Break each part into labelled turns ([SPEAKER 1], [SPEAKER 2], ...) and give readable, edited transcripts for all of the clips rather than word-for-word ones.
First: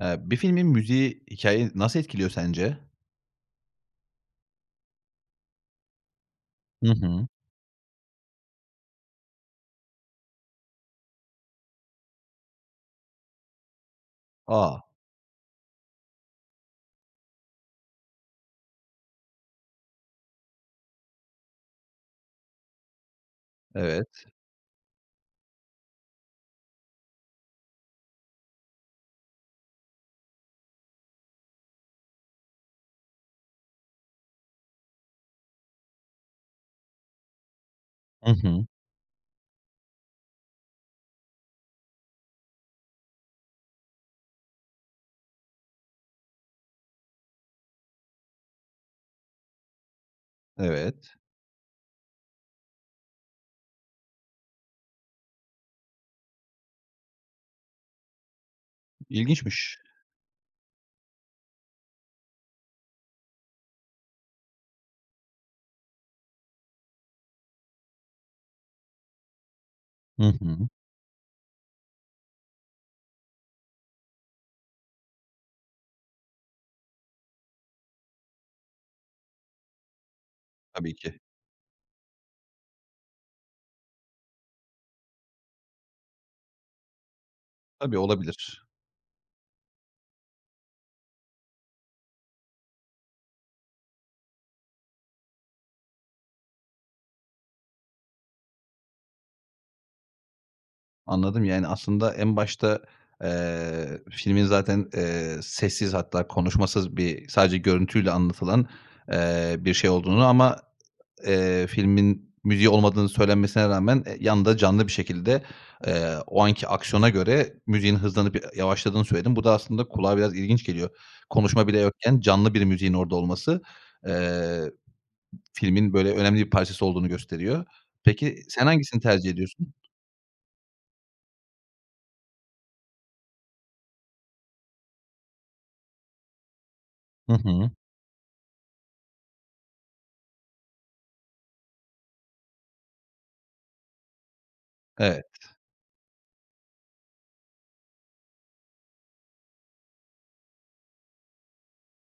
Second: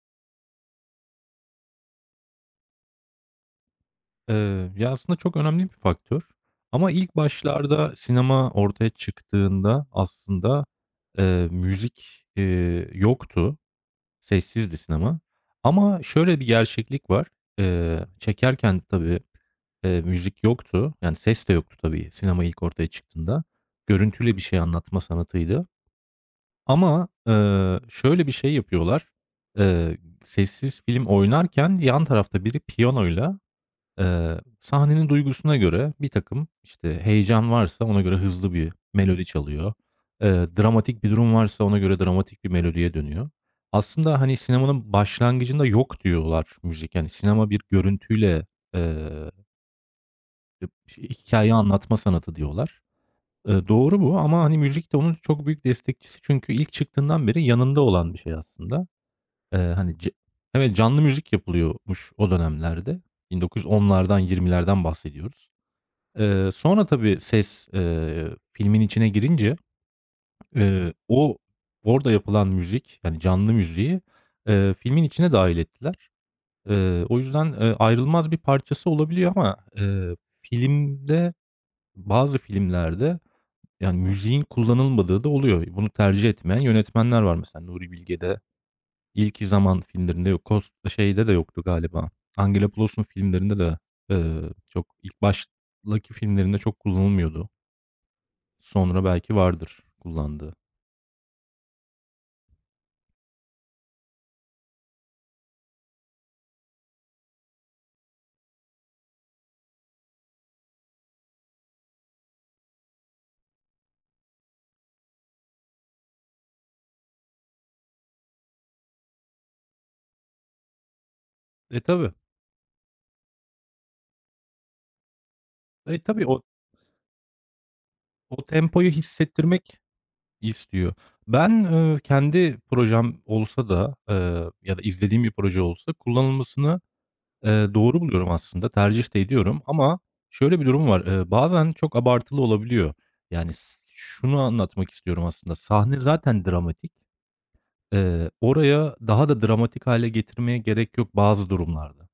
[SPEAKER 1] Bir filmin müziği hikâyeyi nasıl etkiliyor sence?
[SPEAKER 2] Ya, aslında çok önemli bir faktör
[SPEAKER 1] Hı
[SPEAKER 2] ama ilk
[SPEAKER 1] hı.
[SPEAKER 2] başlarda sinema ortaya çıktığında aslında, müzik, yoktu, sessizdi
[SPEAKER 1] A!
[SPEAKER 2] sinema ama şöyle bir gerçeklik var. Çekerken tabii, müzik yoktu, yani, ses de yoktu tabii sinema ilk ortaya çıktığında.
[SPEAKER 1] Evet.
[SPEAKER 2] Görüntüyle bir şey anlatma sanatıydı ama, şöyle bir şey yapıyorlar, eee, sessiz film oynarken yan tarafta biri piyanoyla. Sahnenin duygusuna göre birtakım, işte, heyecan varsa ona göre
[SPEAKER 1] Hı
[SPEAKER 2] hızlı
[SPEAKER 1] hı.
[SPEAKER 2] bir melodi çalıyor. Eee, Dramatik bir durum varsa ona göre dramatik bir melodiye dönüyor. Aslında, hani, sinemanın başlangıcında yok diyorlar müzik. Yani, sinema bir görüntüyle, eee,
[SPEAKER 1] Evet.
[SPEAKER 2] hikâye anlatma sanatı diyorlar. Doğru bu ama, hani, müzik de onun çok büyük destekçisi çünkü ilk çıktığından beri yanında olan bir şey aslında.
[SPEAKER 1] İlginçmiş.
[SPEAKER 2] Hani, evet, canlı müzik yapılıyormuş o dönemlerde. 1910'lardan, 20'lerden bahsediyoruz. Sonra tabii ses, filmin içine girince,
[SPEAKER 1] Hı hı.
[SPEAKER 2] eee, o orada yapılan müzik, yani canlı müziği, filmin içine dâhil ettiler. O yüzden, ayrılmaz bir parçası olabiliyor ama,
[SPEAKER 1] Tabii ki.
[SPEAKER 2] filmde, bazı filmlerde yani müziğin kullanılmadığı da oluyor. Bunu tercih etmeyen yönetmenler var mesela Nuri
[SPEAKER 1] Tabii,
[SPEAKER 2] Bilge'de,
[SPEAKER 1] olabilir.
[SPEAKER 2] İlki Zaman filmlerinde yok. Kos şeyde de yoktu galiba. Angelopoulos'un filmlerinde de, çok ilk baştaki filmlerinde çok kullanılmıyordu. Sonra belki vardır kullandığı.
[SPEAKER 1] Anladım. Yani, aslında en başta, filmin zaten, sessiz hatta konuşmasız bir sadece görüntüyle anlatılan, bir şey olduğunu ama filmin müziği olmadığını söylenmesine rağmen, yanında canlı bir şekilde, o anki aksiyona göre müziğin hızlanıp ya yavaşladığını söyledin. Bu da aslında kulağa biraz ilginç geliyor. Konuşma bile
[SPEAKER 2] Tabii.
[SPEAKER 1] yokken canlı bir müziğin orada olması, eee, filmin böyle
[SPEAKER 2] Tabii, o
[SPEAKER 1] önemli bir parçası olduğunu gösteriyor. Peki
[SPEAKER 2] o
[SPEAKER 1] sen
[SPEAKER 2] tempoyu
[SPEAKER 1] hangisini tercih ediyorsun?
[SPEAKER 2] hissettirmek istiyor. Ben, kendi projem olsa da, ya da izlediğim bir proje olsa kullanılmasını,
[SPEAKER 1] Hı hı.
[SPEAKER 2] doğru buluyorum aslında, tercih de ediyorum ama şöyle bir durum var, bazen çok abartılı olabiliyor. Yani, şunu anlatmak
[SPEAKER 1] Evet,
[SPEAKER 2] istiyorum aslında, sahne zaten dramatik. Oraya daha da dramatik hâle getirmeye gerek yok bazı durumlarda.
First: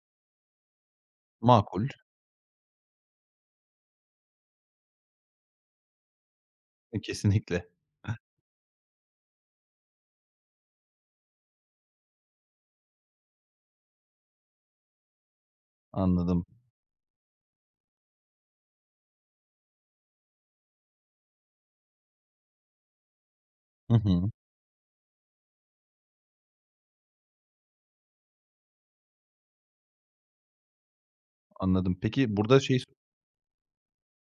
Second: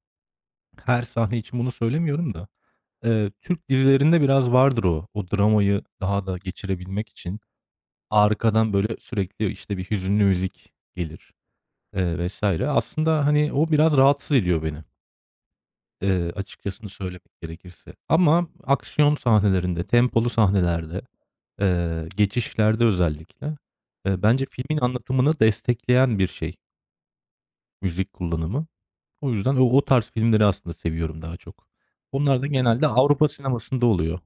[SPEAKER 2] Her sahne için bunu
[SPEAKER 1] makul.
[SPEAKER 2] söylemiyorum da. Türk dizilerinde biraz vardır o. O dramayı daha da
[SPEAKER 1] E,
[SPEAKER 2] geçirebilmek için
[SPEAKER 1] kesinlikle.
[SPEAKER 2] arkadan böyle sürekli işte bir hüzünlü müzik gelir, vesaire. Aslında hani o biraz rahatsız ediyor beni,
[SPEAKER 1] Anladım.
[SPEAKER 2] açıkçasını söylemek gerekirse. Ama aksiyon sahnelerinde, tempolu sahnelerde, geçişlerde özellikle,
[SPEAKER 1] Hı hı.
[SPEAKER 2] bence filmin anlatımını destekleyen bir şey müzik kullanımı. O yüzden o tarz filmleri aslında seviyorum daha çok.
[SPEAKER 1] Anladım. Peki
[SPEAKER 2] Onlar da
[SPEAKER 1] burada şeyi
[SPEAKER 2] genelde Avrupa sinemasında oluyor.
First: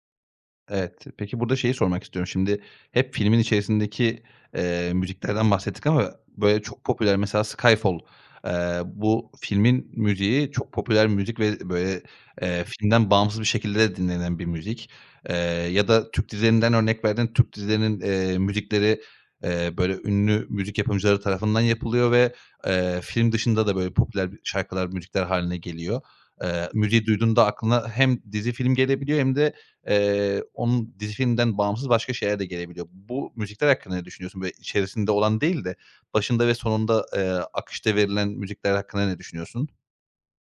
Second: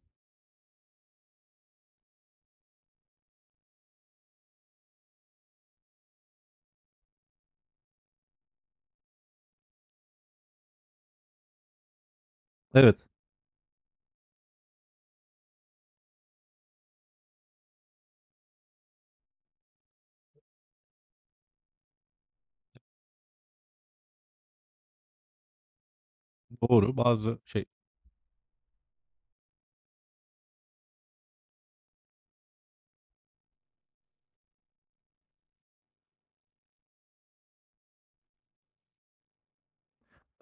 [SPEAKER 1] Evet. Peki burada şeyi sormak istiyorum. Şimdi hep filmin içerisindeki, müziklerden bahsettik ama böyle çok popüler mesela Skyfall, bu filmin müziği çok popüler müzik ve böyle,
[SPEAKER 2] Evet.
[SPEAKER 1] filmden bağımsız bir şekilde de dinlenen bir müzik. Eee, ya da Türk dizilerinden örnek verdin. Türk dizilerinin, müzikleri, böyle ünlü müzik yapımcıları tarafından yapılıyor ve, film dışında da böyle popüler şarkılar, müzikler haline geliyor.
[SPEAKER 2] Doğru,
[SPEAKER 1] Müziği
[SPEAKER 2] bazı
[SPEAKER 1] duyduğunda
[SPEAKER 2] şey
[SPEAKER 1] aklına hem dizi, film gelebiliyor hem de, onun dizi filmden bağımsız başka şeyler de gelebiliyor. Bu müzikler hakkında ne düşünüyorsun? Böyle içerisinde olan değil de başında ve sonunda, akışta verilen müzikler hakkında ne düşünüyorsun?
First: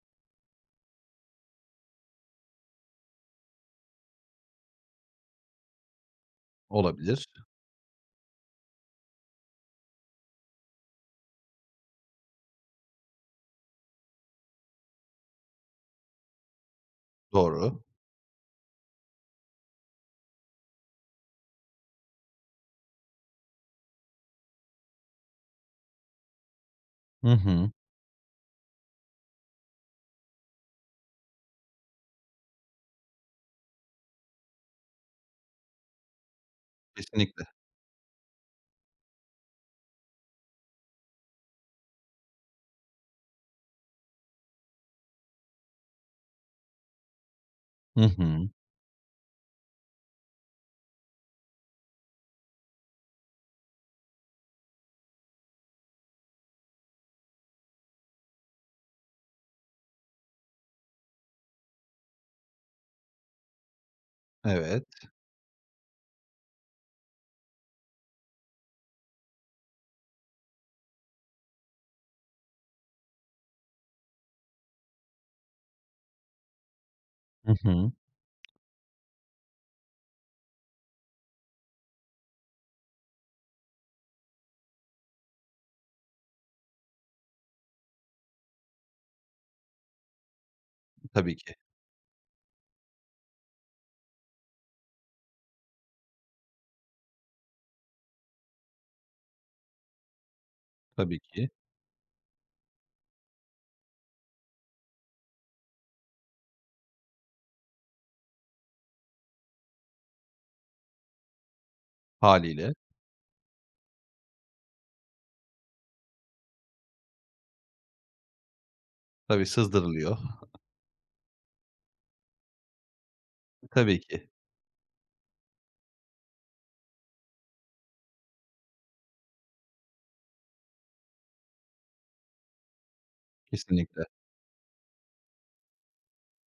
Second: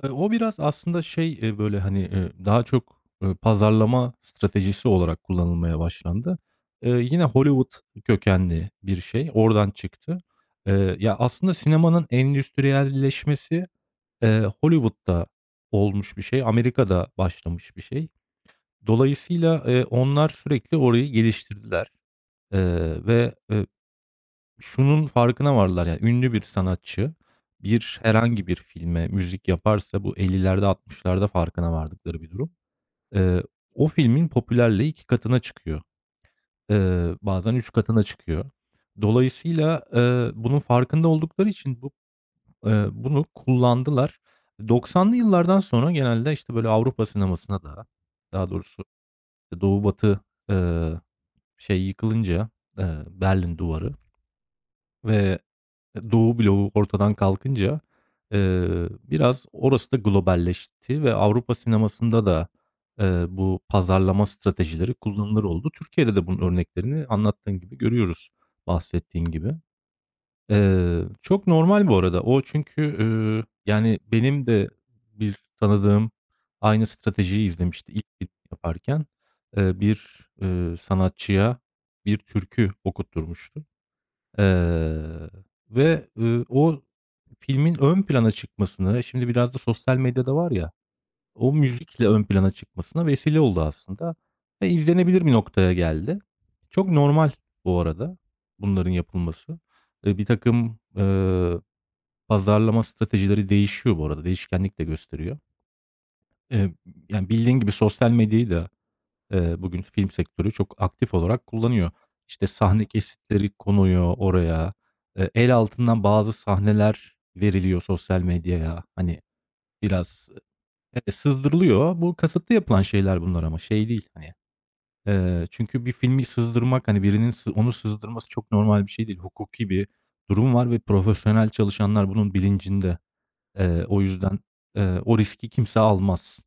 [SPEAKER 2] O biraz aslında böyle, hani, daha çok, pazarlama stratejisi olarak kullanılmaya başlandı. Yine
[SPEAKER 1] Olabilir.
[SPEAKER 2] Hollywood kökenli bir şey, oradan çıktı. Ya, aslında sinemanın endüstriyelleşmesi, Hollywood'da olmuş bir şey, Amerika'da başlamış bir
[SPEAKER 1] Doğru.
[SPEAKER 2] şey. Dolayısıyla, onlar sürekli orayı geliştirdiler ve şunun farkına vardılar yani ünlü bir sanatçı
[SPEAKER 1] Hı hı.
[SPEAKER 2] herhangi bir filme müzik yaparsa bu ellilerde 60'larda farkına vardıkları bir durum. Eee, O filmin popülerliği 2 katına çıkıyor.
[SPEAKER 1] Kesinlikle.
[SPEAKER 2] Bazen 3 katına çıkıyor. Dolayısıyla, bunun farkında oldukları için bunu kullandılar. 90'lı yıllardan sonra genelde, işte, böyle, Avrupa sinemasına da,
[SPEAKER 1] Hı hı.
[SPEAKER 2] daha doğrusu işte Doğu Batı, eee, şey yıkılınca, Berlin Duvarı ve Doğu bloğu ortadan kalkınca, biraz orası da globalleşti ve Avrupa sinemasında da, bu pazarlama
[SPEAKER 1] Evet.
[SPEAKER 2] stratejileri kullanılır oldu. Türkiye'de de bunun örneklerini anlattığın gibi görüyoruz, bahsettiğin gibi. Çok normal bu arada. Yani, benim de bir tanıdığım aynı stratejiyi
[SPEAKER 1] Hı hı.
[SPEAKER 2] izlemişti ilk film yaparken. Bir, sanatçıya bir türkü okutturmuştu. Eee, Ve, o filmin ön plana çıkmasını, şimdi biraz da sosyal medya da var ya,
[SPEAKER 1] Tabii
[SPEAKER 2] o
[SPEAKER 1] ki,
[SPEAKER 2] müzikle ön plana çıkmasına vesile oldu aslında ve izlenebilir bir noktaya geldi. Çok normal bu arada bunların yapılması. Birtakım,
[SPEAKER 1] tabii ki.
[SPEAKER 2] eee, pazarlama stratejileri değişiyor bu arada, değişkenlik de gösteriyor. Eee, Yani, bildiğin gibi sosyal medyayı da bugün film sektörü çok aktif olarak kullanıyor. İşte,
[SPEAKER 1] Hâliyle.
[SPEAKER 2] sahne kesitleri konuyor oraya, el altından bazı sahneler veriliyor sosyal medyaya. Hani.
[SPEAKER 1] Tabii sızdırılıyor.
[SPEAKER 2] Biraz, evet, sızdırılıyor. Bu kasıtlı yapılan şeyler bunlar ama şey
[SPEAKER 1] Tabii
[SPEAKER 2] değil,
[SPEAKER 1] ki.
[SPEAKER 2] hani, çünkü bir filmi sızdırmak, hani, birinin onu sızdırması çok normal bir şey değil. Hukuki bir durum var ve profesyonel çalışanlar bunun bilincinde. O
[SPEAKER 1] Kesinlikle.
[SPEAKER 2] yüzden, o riski kimse almaz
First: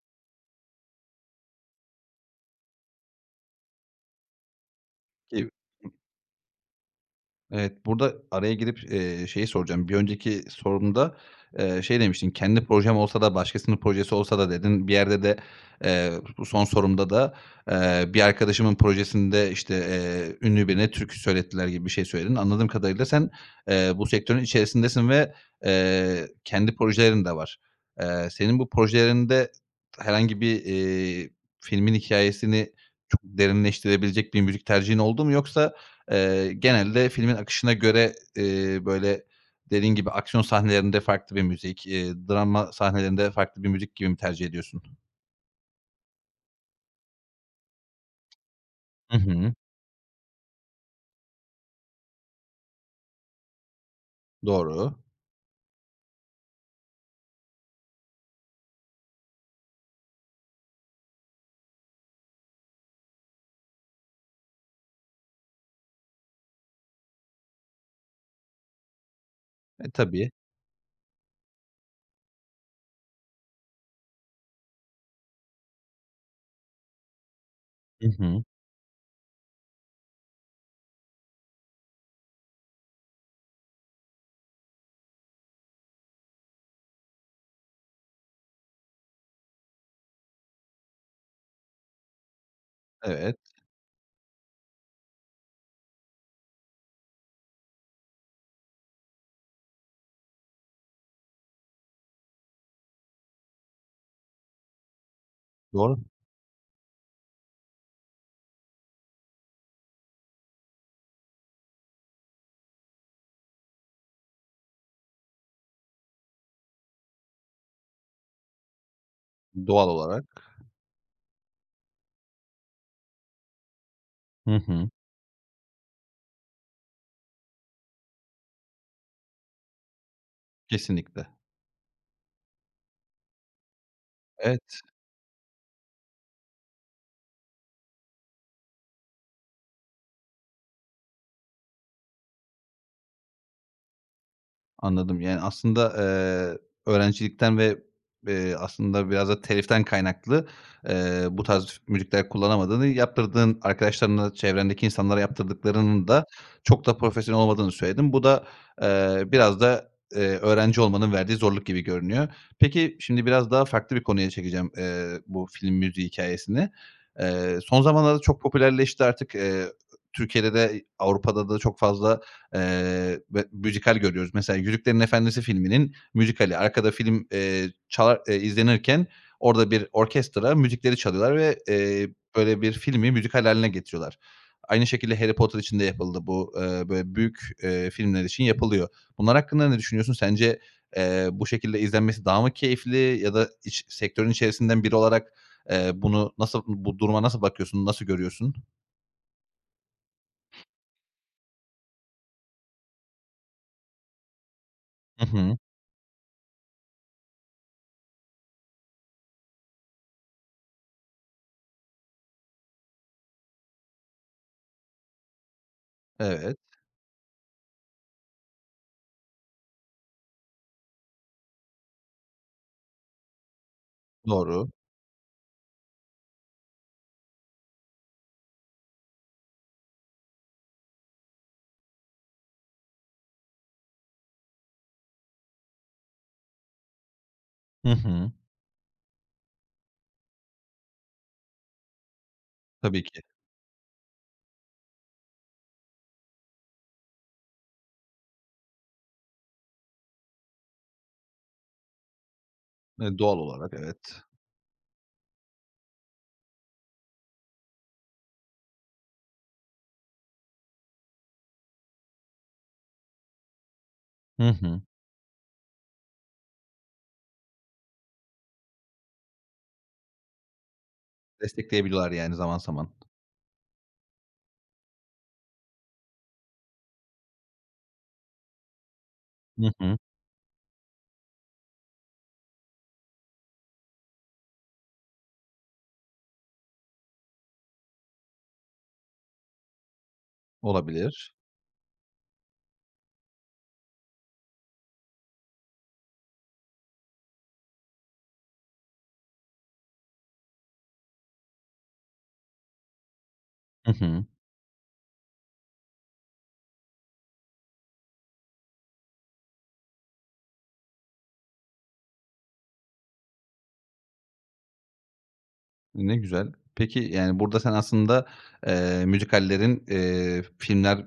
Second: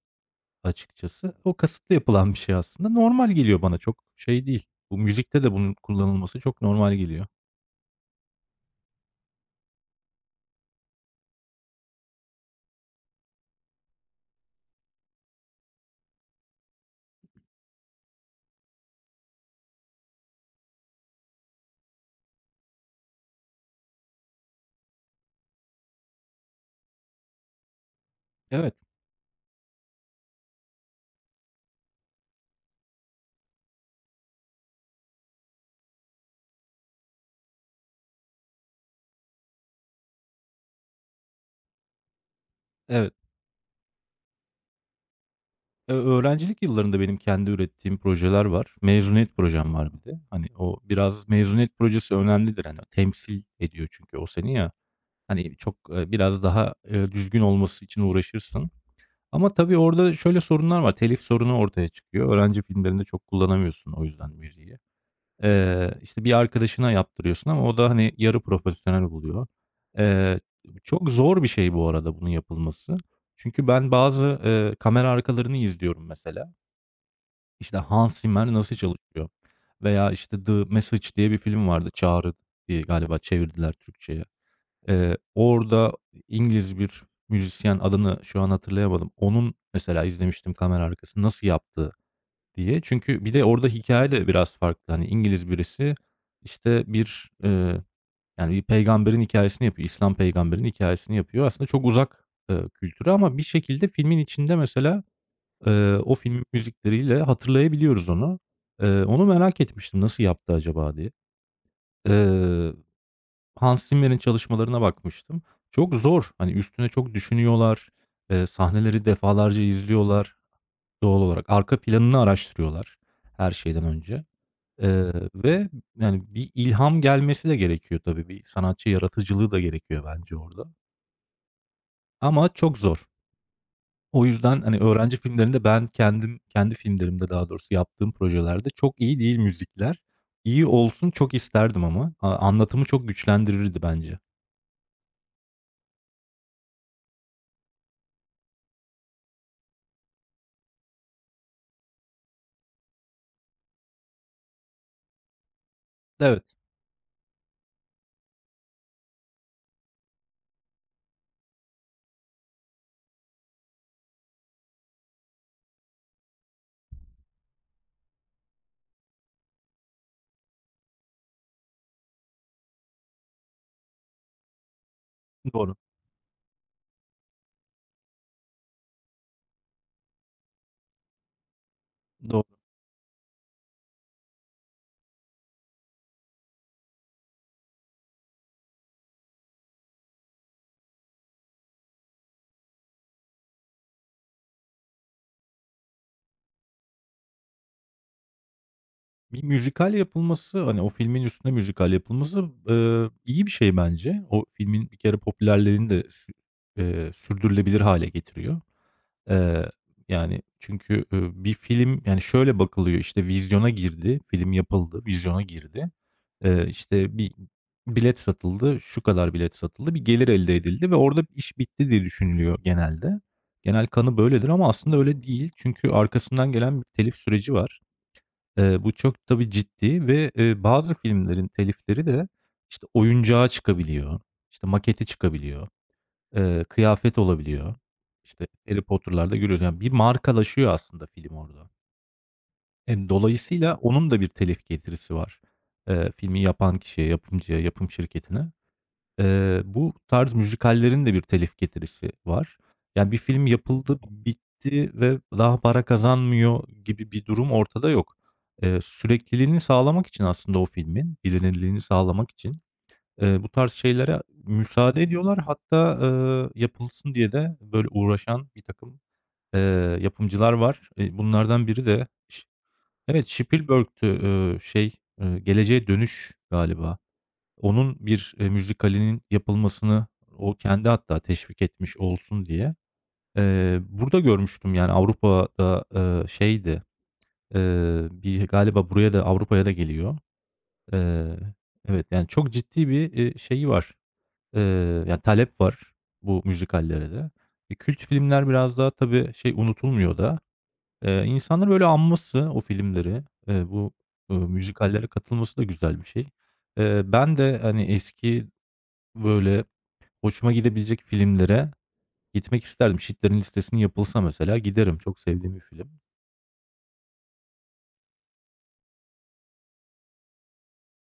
[SPEAKER 2] açıkçası. O kasıtlı yapılan bir şey aslında. Normal geliyor bana, çok şey değil. Bu müzikte
[SPEAKER 1] Ki
[SPEAKER 2] de bunun kullanılması çok normal geliyor.
[SPEAKER 1] Evet, burada araya girip, şeyi soracağım. Bir önceki sorumda, şey demiştin, "Kendi projem olsa da başkasının projesi olsa da" dedin. Bir yerde de, eee, bu son sorumda da, bir arkadaşımın projesinde, işte, ünlü birine türkü söylettiler gibi bir şey söyledin. Anladığım kadarıyla sen, bu sektörün içerisindesin ve, kendi projelerin de var. Senin bu
[SPEAKER 2] Evet,
[SPEAKER 1] projelerinde herhangi bir, filmin hikayesini çok derinleştirebilecek bir müzik tercihin oldu mu yoksa, genelde filmin akışına göre, böyle, dediğin gibi aksiyon sahnelerinde farklı bir müzik, drama
[SPEAKER 2] evet.
[SPEAKER 1] sahnelerinde farklı bir müzik gibi mi tercih ediyorsun?
[SPEAKER 2] Öğrencilik yıllarında benim kendi ürettiğim projeler var.
[SPEAKER 1] Hı
[SPEAKER 2] Mezuniyet
[SPEAKER 1] hı.
[SPEAKER 2] projem var bir de. Hani, o biraz mezuniyet projesi önemlidir. Hani, temsil ediyor çünkü o seni ya.
[SPEAKER 1] Doğru.
[SPEAKER 2] Hani, çok, biraz daha, düzgün olması için uğraşırsın. Ama tabii orada şöyle sorunlar var. Telif sorunu ortaya çıkıyor. Öğrenci filmlerinde çok kullanamıyorsun o yüzden müziği. İşte, bir arkadaşına yaptırıyorsun ama o da, hani, yarı profesyonel buluyor.
[SPEAKER 1] E, tabii.
[SPEAKER 2] Eee, Çok zor bir şey bu arada bunun yapılması. Çünkü ben bazı, kamera arkalarını izliyorum mesela. İşte,
[SPEAKER 1] Hı
[SPEAKER 2] Hans
[SPEAKER 1] hı.
[SPEAKER 2] Zimmer nasıl çalışıyor veya, işte, The Message diye bir film vardı. Çağrı diye galiba çevirdiler Türkçe'ye. Orada İngiliz bir müzisyen, adını şu an hatırlayamadım. Onun mesela izlemiştim kamera arkası nasıl yaptığı diye. Çünkü bir de
[SPEAKER 1] Evet.
[SPEAKER 2] orada hikaye de biraz farklı. Hani, İngiliz birisi, işte, yani, bir peygamberin hikayesini yapıyor. İslam peygamberin hikayesini yapıyor. Aslında çok uzak, kültüre ama bir şekilde filmin içinde mesela.
[SPEAKER 1] Doğru.
[SPEAKER 2] O filmin müzikleriyle hatırlayabiliyoruz onu. Onu merak etmiştim, "Nasıl yaptı acaba?" diye. Eee, Hans Zimmer'in çalışmalarına bakmıştım. Çok zor, hani, üstüne çok düşünüyorlar, sahneleri defalarca
[SPEAKER 1] Doğal
[SPEAKER 2] izliyorlar
[SPEAKER 1] olarak.
[SPEAKER 2] doğal olarak. Arka planını araştırıyorlar her şeyden önce,
[SPEAKER 1] Hı hı.
[SPEAKER 2] ve, yani, bir ilham gelmesi de gerekiyor tabii. Bir sanatçı yaratıcılığı da gerekiyor bence orada
[SPEAKER 1] Kesinlikle.
[SPEAKER 2] ama çok zor. O yüzden, hani,
[SPEAKER 1] Evet.
[SPEAKER 2] öğrenci filmlerinde ben kendim, kendi filmlerimde daha doğrusu yaptığım projelerde çok iyi değil müzikler. İyi olsun çok isterdim ama. Anlatımı çok güçlendirirdi bence.
[SPEAKER 1] Anladım. Yani, aslında, öğrencilikten ve, aslında biraz da teliften kaynaklı, bu tarz müzikler kullanamadığını, yaptırdığın arkadaşlarına, çevrendeki insanlara yaptırdıklarının da
[SPEAKER 2] Evet,
[SPEAKER 1] çok da profesyonel olmadığını söyledin. Bu da, biraz da, öğrenci olmanın verdiği zorluk gibi görünüyor. Peki, şimdi biraz daha farklı bir konuya çekeceğim, bu film müziği hikayesini son zamanlarda çok popülerleşti artık. Türkiye'de de Avrupa'da da çok fazla ve müzikal görüyoruz. Mesela Yüzüklerin Efendisi
[SPEAKER 2] doğru,
[SPEAKER 1] filminin müzikali. Arkada film, çalar izlenirken orada bir orkestra müzikleri çalıyorlar ve, böyle
[SPEAKER 2] doğru.
[SPEAKER 1] bir filmi müzikal hâline getiriyorlar. Aynı şekilde Harry Potter için de yapıldı bu. Böyle büyük, filmler için yapılıyor. Bunlar hakkında ne düşünüyorsun? Sence, bu şekilde izlenmesi daha mı keyifli ya da iç sektörün içerisinden biri olarak, bunu nasıl bu duruma nasıl bakıyorsun, nasıl görüyorsun?
[SPEAKER 2] Bir müzikal yapılması, hani, o filmin üstüne müzikal yapılması, iyi bir şey bence. O filmin bir kere
[SPEAKER 1] Hı hı.
[SPEAKER 2] popülerliğini de sü sürdürülebilir hale getiriyor. Eee, Yani, çünkü, bir film, yani, şöyle bakılıyor, işte, vizyona girdi, film yapıldı, vizyona girdi.
[SPEAKER 1] Evet,
[SPEAKER 2] İşte, bir bilet satıldı, şu kadar bilet satıldı, bir gelir elde edildi ve orada iş bitti diye düşünülüyor genelde. Genel kanı böyledir
[SPEAKER 1] doğru.
[SPEAKER 2] ama aslında öyle değil. Çünkü arkasından gelen bir telif süreci var. Bu çok tabii ciddi ve, bazı filmlerin telifleri de, işte, oyuncağı çıkabiliyor, işte, maketi çıkabiliyor. Kıyafet olabiliyor.
[SPEAKER 1] Hı hı.
[SPEAKER 2] İşte, Harry Potter'larda görüyoruz. Yani, bir markalaşıyor aslında film orada.
[SPEAKER 1] Tabii ki.
[SPEAKER 2] Dolayısıyla onun da bir telif getirisi var, filmi yapan kişiye, yapımcıya, yapım şirketine. Bu tarz müzikallerin de bir telif getirisi var. Yani, bir
[SPEAKER 1] Doğal
[SPEAKER 2] film
[SPEAKER 1] olarak
[SPEAKER 2] yapıldı,
[SPEAKER 1] evet.
[SPEAKER 2] bitti ve daha para kazanmıyor gibi bir durum ortada yok. Sürekliliğini sağlamak için aslında o filmin, bilinirliğini sağlamak için. Bu tarz şeylere
[SPEAKER 1] Hı hı.
[SPEAKER 2] müsaade ediyorlar. Hatta, yapılsın diye de böyle uğraşan birtakım, eee, yapımcılar var. Bunlardan biri de
[SPEAKER 1] Destekleyebiliyorlar yani zaman zaman.
[SPEAKER 2] Evet, Spielberg'tü, Geleceğe Dönüş galiba. Onun bir, müzikalinin
[SPEAKER 1] Hı hı.
[SPEAKER 2] yapılmasını o kendi hatta teşvik etmiş olsun diye. Burada görmüştüm yani Avrupa'da, bir galiba buraya da, Avrupa'ya da geliyor.
[SPEAKER 1] Olabilir.
[SPEAKER 2] Eee, evet, yani çok ciddi bir şeyi var. Ya, talep var bu müzikallere de. Kült filmler biraz daha tabii şey, unutulmuyor da. İnsanların böyle anması o filmleri,
[SPEAKER 1] Hı
[SPEAKER 2] bu,
[SPEAKER 1] hı.
[SPEAKER 2] müzikallere katılması da güzel bir şey. Ben de, hani, eski, böyle, hoşuma gidebilecek filmlere gitmek isterdim. Schindler'in Listesi'nin yapılsa mesela giderim. Çok sevdiğim bir film.
[SPEAKER 1] Ne güzel. Peki, yani, burada sen aslında, müzikallerin, filmler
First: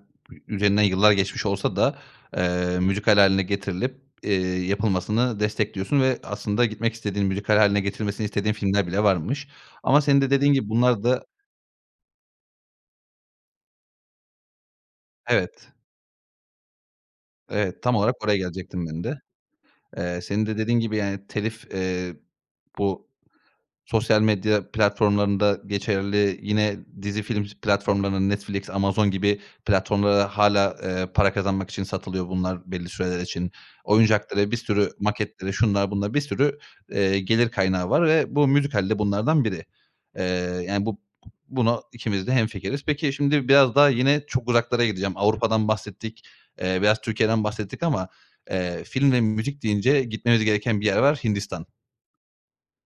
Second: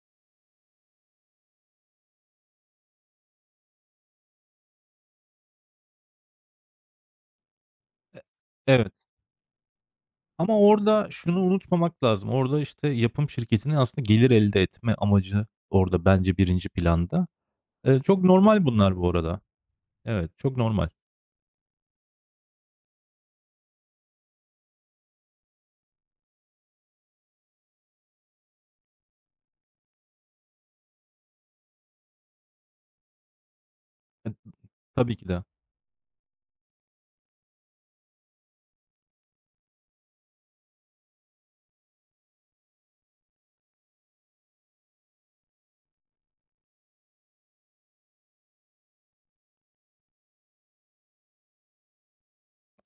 [SPEAKER 1] üzerinden yıllar geçmiş olsa da, müzikal haline getirilip, eee, yapılmasını destekliyorsun ve aslında gitmek istediğin, müzikal haline getirmesini istediğin filmler
[SPEAKER 2] Evet.
[SPEAKER 1] bile varmış. Ama senin de dediğin
[SPEAKER 2] Ama
[SPEAKER 1] gibi bunlar
[SPEAKER 2] orada
[SPEAKER 1] da
[SPEAKER 2] şunu unutmamak lazım. Orada, işte, yapım şirketinin aslında gelir elde etme amacı
[SPEAKER 1] Evet,
[SPEAKER 2] orada bence birinci planda.
[SPEAKER 1] evet, tam olarak
[SPEAKER 2] Çok
[SPEAKER 1] oraya
[SPEAKER 2] normal
[SPEAKER 1] gelecektim
[SPEAKER 2] bunlar
[SPEAKER 1] ben
[SPEAKER 2] bu
[SPEAKER 1] de.
[SPEAKER 2] arada. Evet,
[SPEAKER 1] Senin
[SPEAKER 2] çok
[SPEAKER 1] de dediğin
[SPEAKER 2] normal.
[SPEAKER 1] gibi, yani, telif, bu Sosyal medya platformlarında geçerli, yine dizi film platformlarına Netflix, Amazon gibi platformlara hâlâ, para kazanmak için satılıyor bunlar belli süreler için.
[SPEAKER 2] E,
[SPEAKER 1] Oyuncakları, bir sürü
[SPEAKER 2] tabii ki de.
[SPEAKER 1] maketlere, şunlara bunlara bir sürü, gelir kaynağı var ve bu müzikal de bunlardan biri. Eee, yani, buna ikimiz de hemfikiriz. Peki, şimdi biraz daha yine çok uzaklara gideceğim. Avrupa'dan bahsettik, biraz Türkiye'den bahsettik ama, film ve müzik deyince gitmemiz gereken bir yer var, Hindistan.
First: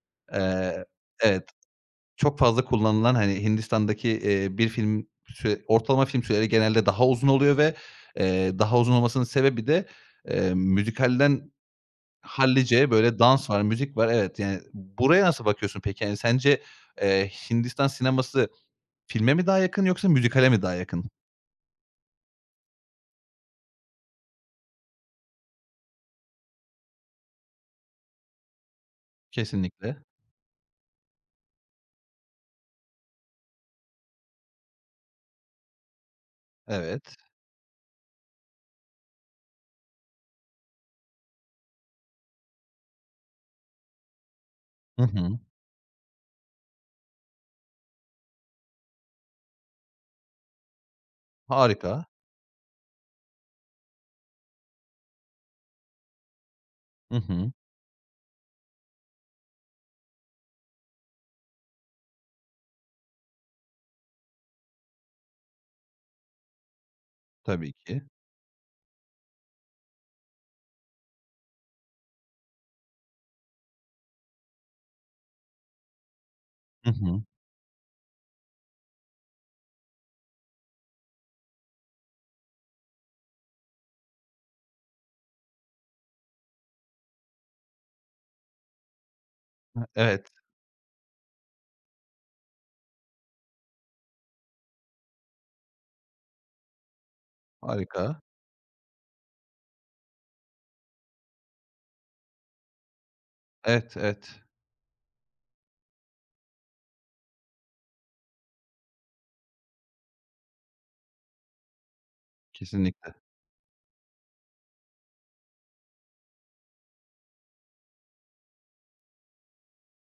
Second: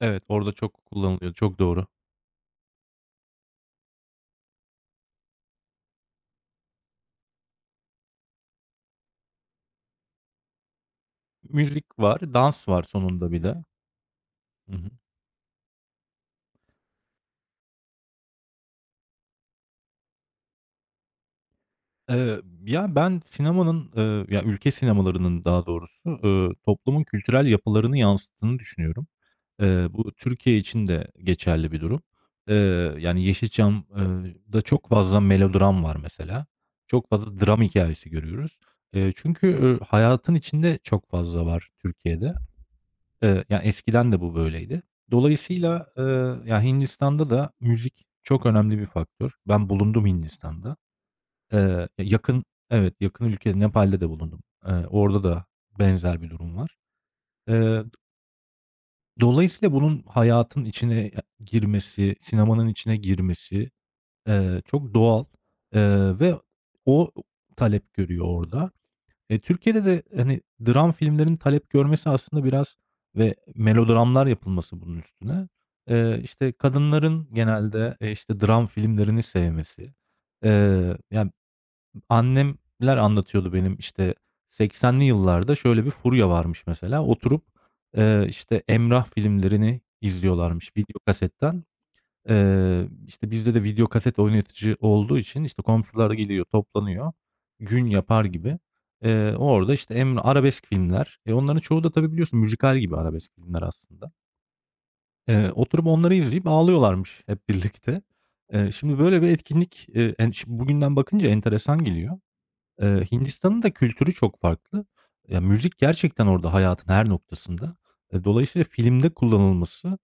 [SPEAKER 2] Evet, orada
[SPEAKER 1] Eee
[SPEAKER 2] çok kullanılıyor,
[SPEAKER 1] Evet.
[SPEAKER 2] çok doğru.
[SPEAKER 1] Çok fazla kullanılan, hani, Hindistan'daki, bir film süre ortalama film süreleri genelde daha uzun oluyor ve, daha uzun olmasının sebebi de, müzikalden
[SPEAKER 2] Müzik var, dans var
[SPEAKER 1] hallice böyle
[SPEAKER 2] sonunda bir
[SPEAKER 1] dans var,
[SPEAKER 2] de.
[SPEAKER 1] müzik var. Evet, yani,
[SPEAKER 2] Hı hı.
[SPEAKER 1] buraya nasıl bakıyorsun peki? Yani, sence, Hindistan sineması filme mi daha yakın yoksa müzikale mi daha yakın?
[SPEAKER 2] Ya, ben sinemanın, ya, ülke sinemalarının daha doğrusu, toplumun kültürel yapılarını yansıttığını düşünüyorum.
[SPEAKER 1] Kesinlikle.
[SPEAKER 2] Bu Türkiye için de geçerli bir durum. Yani, Yeşilçam çok fazla melodram var mesela. Çok
[SPEAKER 1] Evet.
[SPEAKER 2] fazla dram hikayesi görüyoruz. Çünkü, hayatın içinde çok fazla var Türkiye'de. Ya, eskiden de bu böyleydi.
[SPEAKER 1] Hı hı.
[SPEAKER 2] Dolayısıyla, ya, Hindistan'da da müzik çok önemli bir faktör. Ben bulundum Hindistan'da. Eee,
[SPEAKER 1] Harika.
[SPEAKER 2] yakın, evet, yakın ülke Nepal'de de bulundum. Orada da benzer bir durum var.
[SPEAKER 1] Hı hı.
[SPEAKER 2] Eee, Dolayısıyla bunun hayatın içine girmesi, sinemanın içine girmesi, çok doğal, ve o
[SPEAKER 1] Tabii
[SPEAKER 2] talep
[SPEAKER 1] ki.
[SPEAKER 2] görüyor orada. Türkiye'de de, hani, dram filmlerinin talep görmesi aslında biraz ve melodramlar yapılması bunun üstüne, işte,
[SPEAKER 1] Hı hı.
[SPEAKER 2] kadınların genelde, işte, dram filmlerini sevmesi. Ya, annemler anlatıyordu benim, işte, 80'li yıllarda şöyle bir furya varmış mesela. Oturup, işte, Emrah filmlerini
[SPEAKER 1] Evet,
[SPEAKER 2] izliyorlarmış video kasetten. İşte, bizde de video kaset oynatici olduğu için, işte, komşular geliyor, toplanıyor. Gün
[SPEAKER 1] harika.
[SPEAKER 2] yapar gibi. Orada, işte, Emre arabesk filmler. Onların çoğu da tabii biliyorsun müzikal gibi arabesk filmler
[SPEAKER 1] Evet,
[SPEAKER 2] aslında.
[SPEAKER 1] evet.
[SPEAKER 2] Oturup onları izleyip ağlıyorlarmış hep birlikte. Şimdi böyle bir etkinlik, en şi bugünden bakınca enteresan geliyor.
[SPEAKER 1] Kesinlikle.
[SPEAKER 2] Hindistan'ın da kültürü çok farklı. Ya, müzik gerçekten orada hayatın her noktasında. Dolayısıyla filmde kullanılması,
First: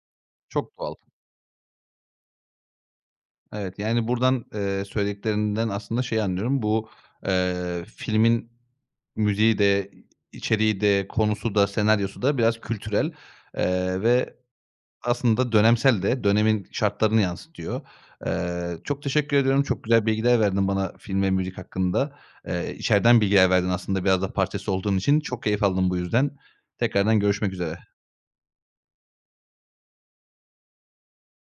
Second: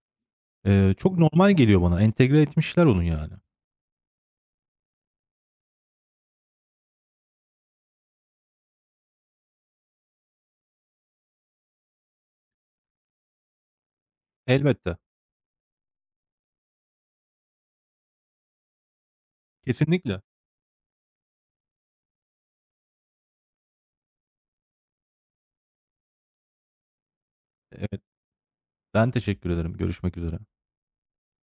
[SPEAKER 1] Çok doğal.
[SPEAKER 2] Eee, çok normal geliyor bana. Entegre etmişler onu yani.
[SPEAKER 1] Evet, yani, buradan, söylediklerinden aslında şey anlıyorum. Bu, filmin müziği de, içeriği de, konusu da, senaryosu da biraz kültürel, ve
[SPEAKER 2] Elbette.
[SPEAKER 1] aslında dönemsel de, dönemin şartlarını yansıtıyor. Çok teşekkür ediyorum. Çok güzel
[SPEAKER 2] Kesinlikle.
[SPEAKER 1] bilgiler verdin bana film ve müzik hakkında. İçeriden bilgiler verdin aslında biraz da parçası olduğun için. Çok keyif aldım bu yüzden. Tekrardan görüşmek üzere.
[SPEAKER 2] Evet, ben teşekkür ederim. Görüşmek üzere.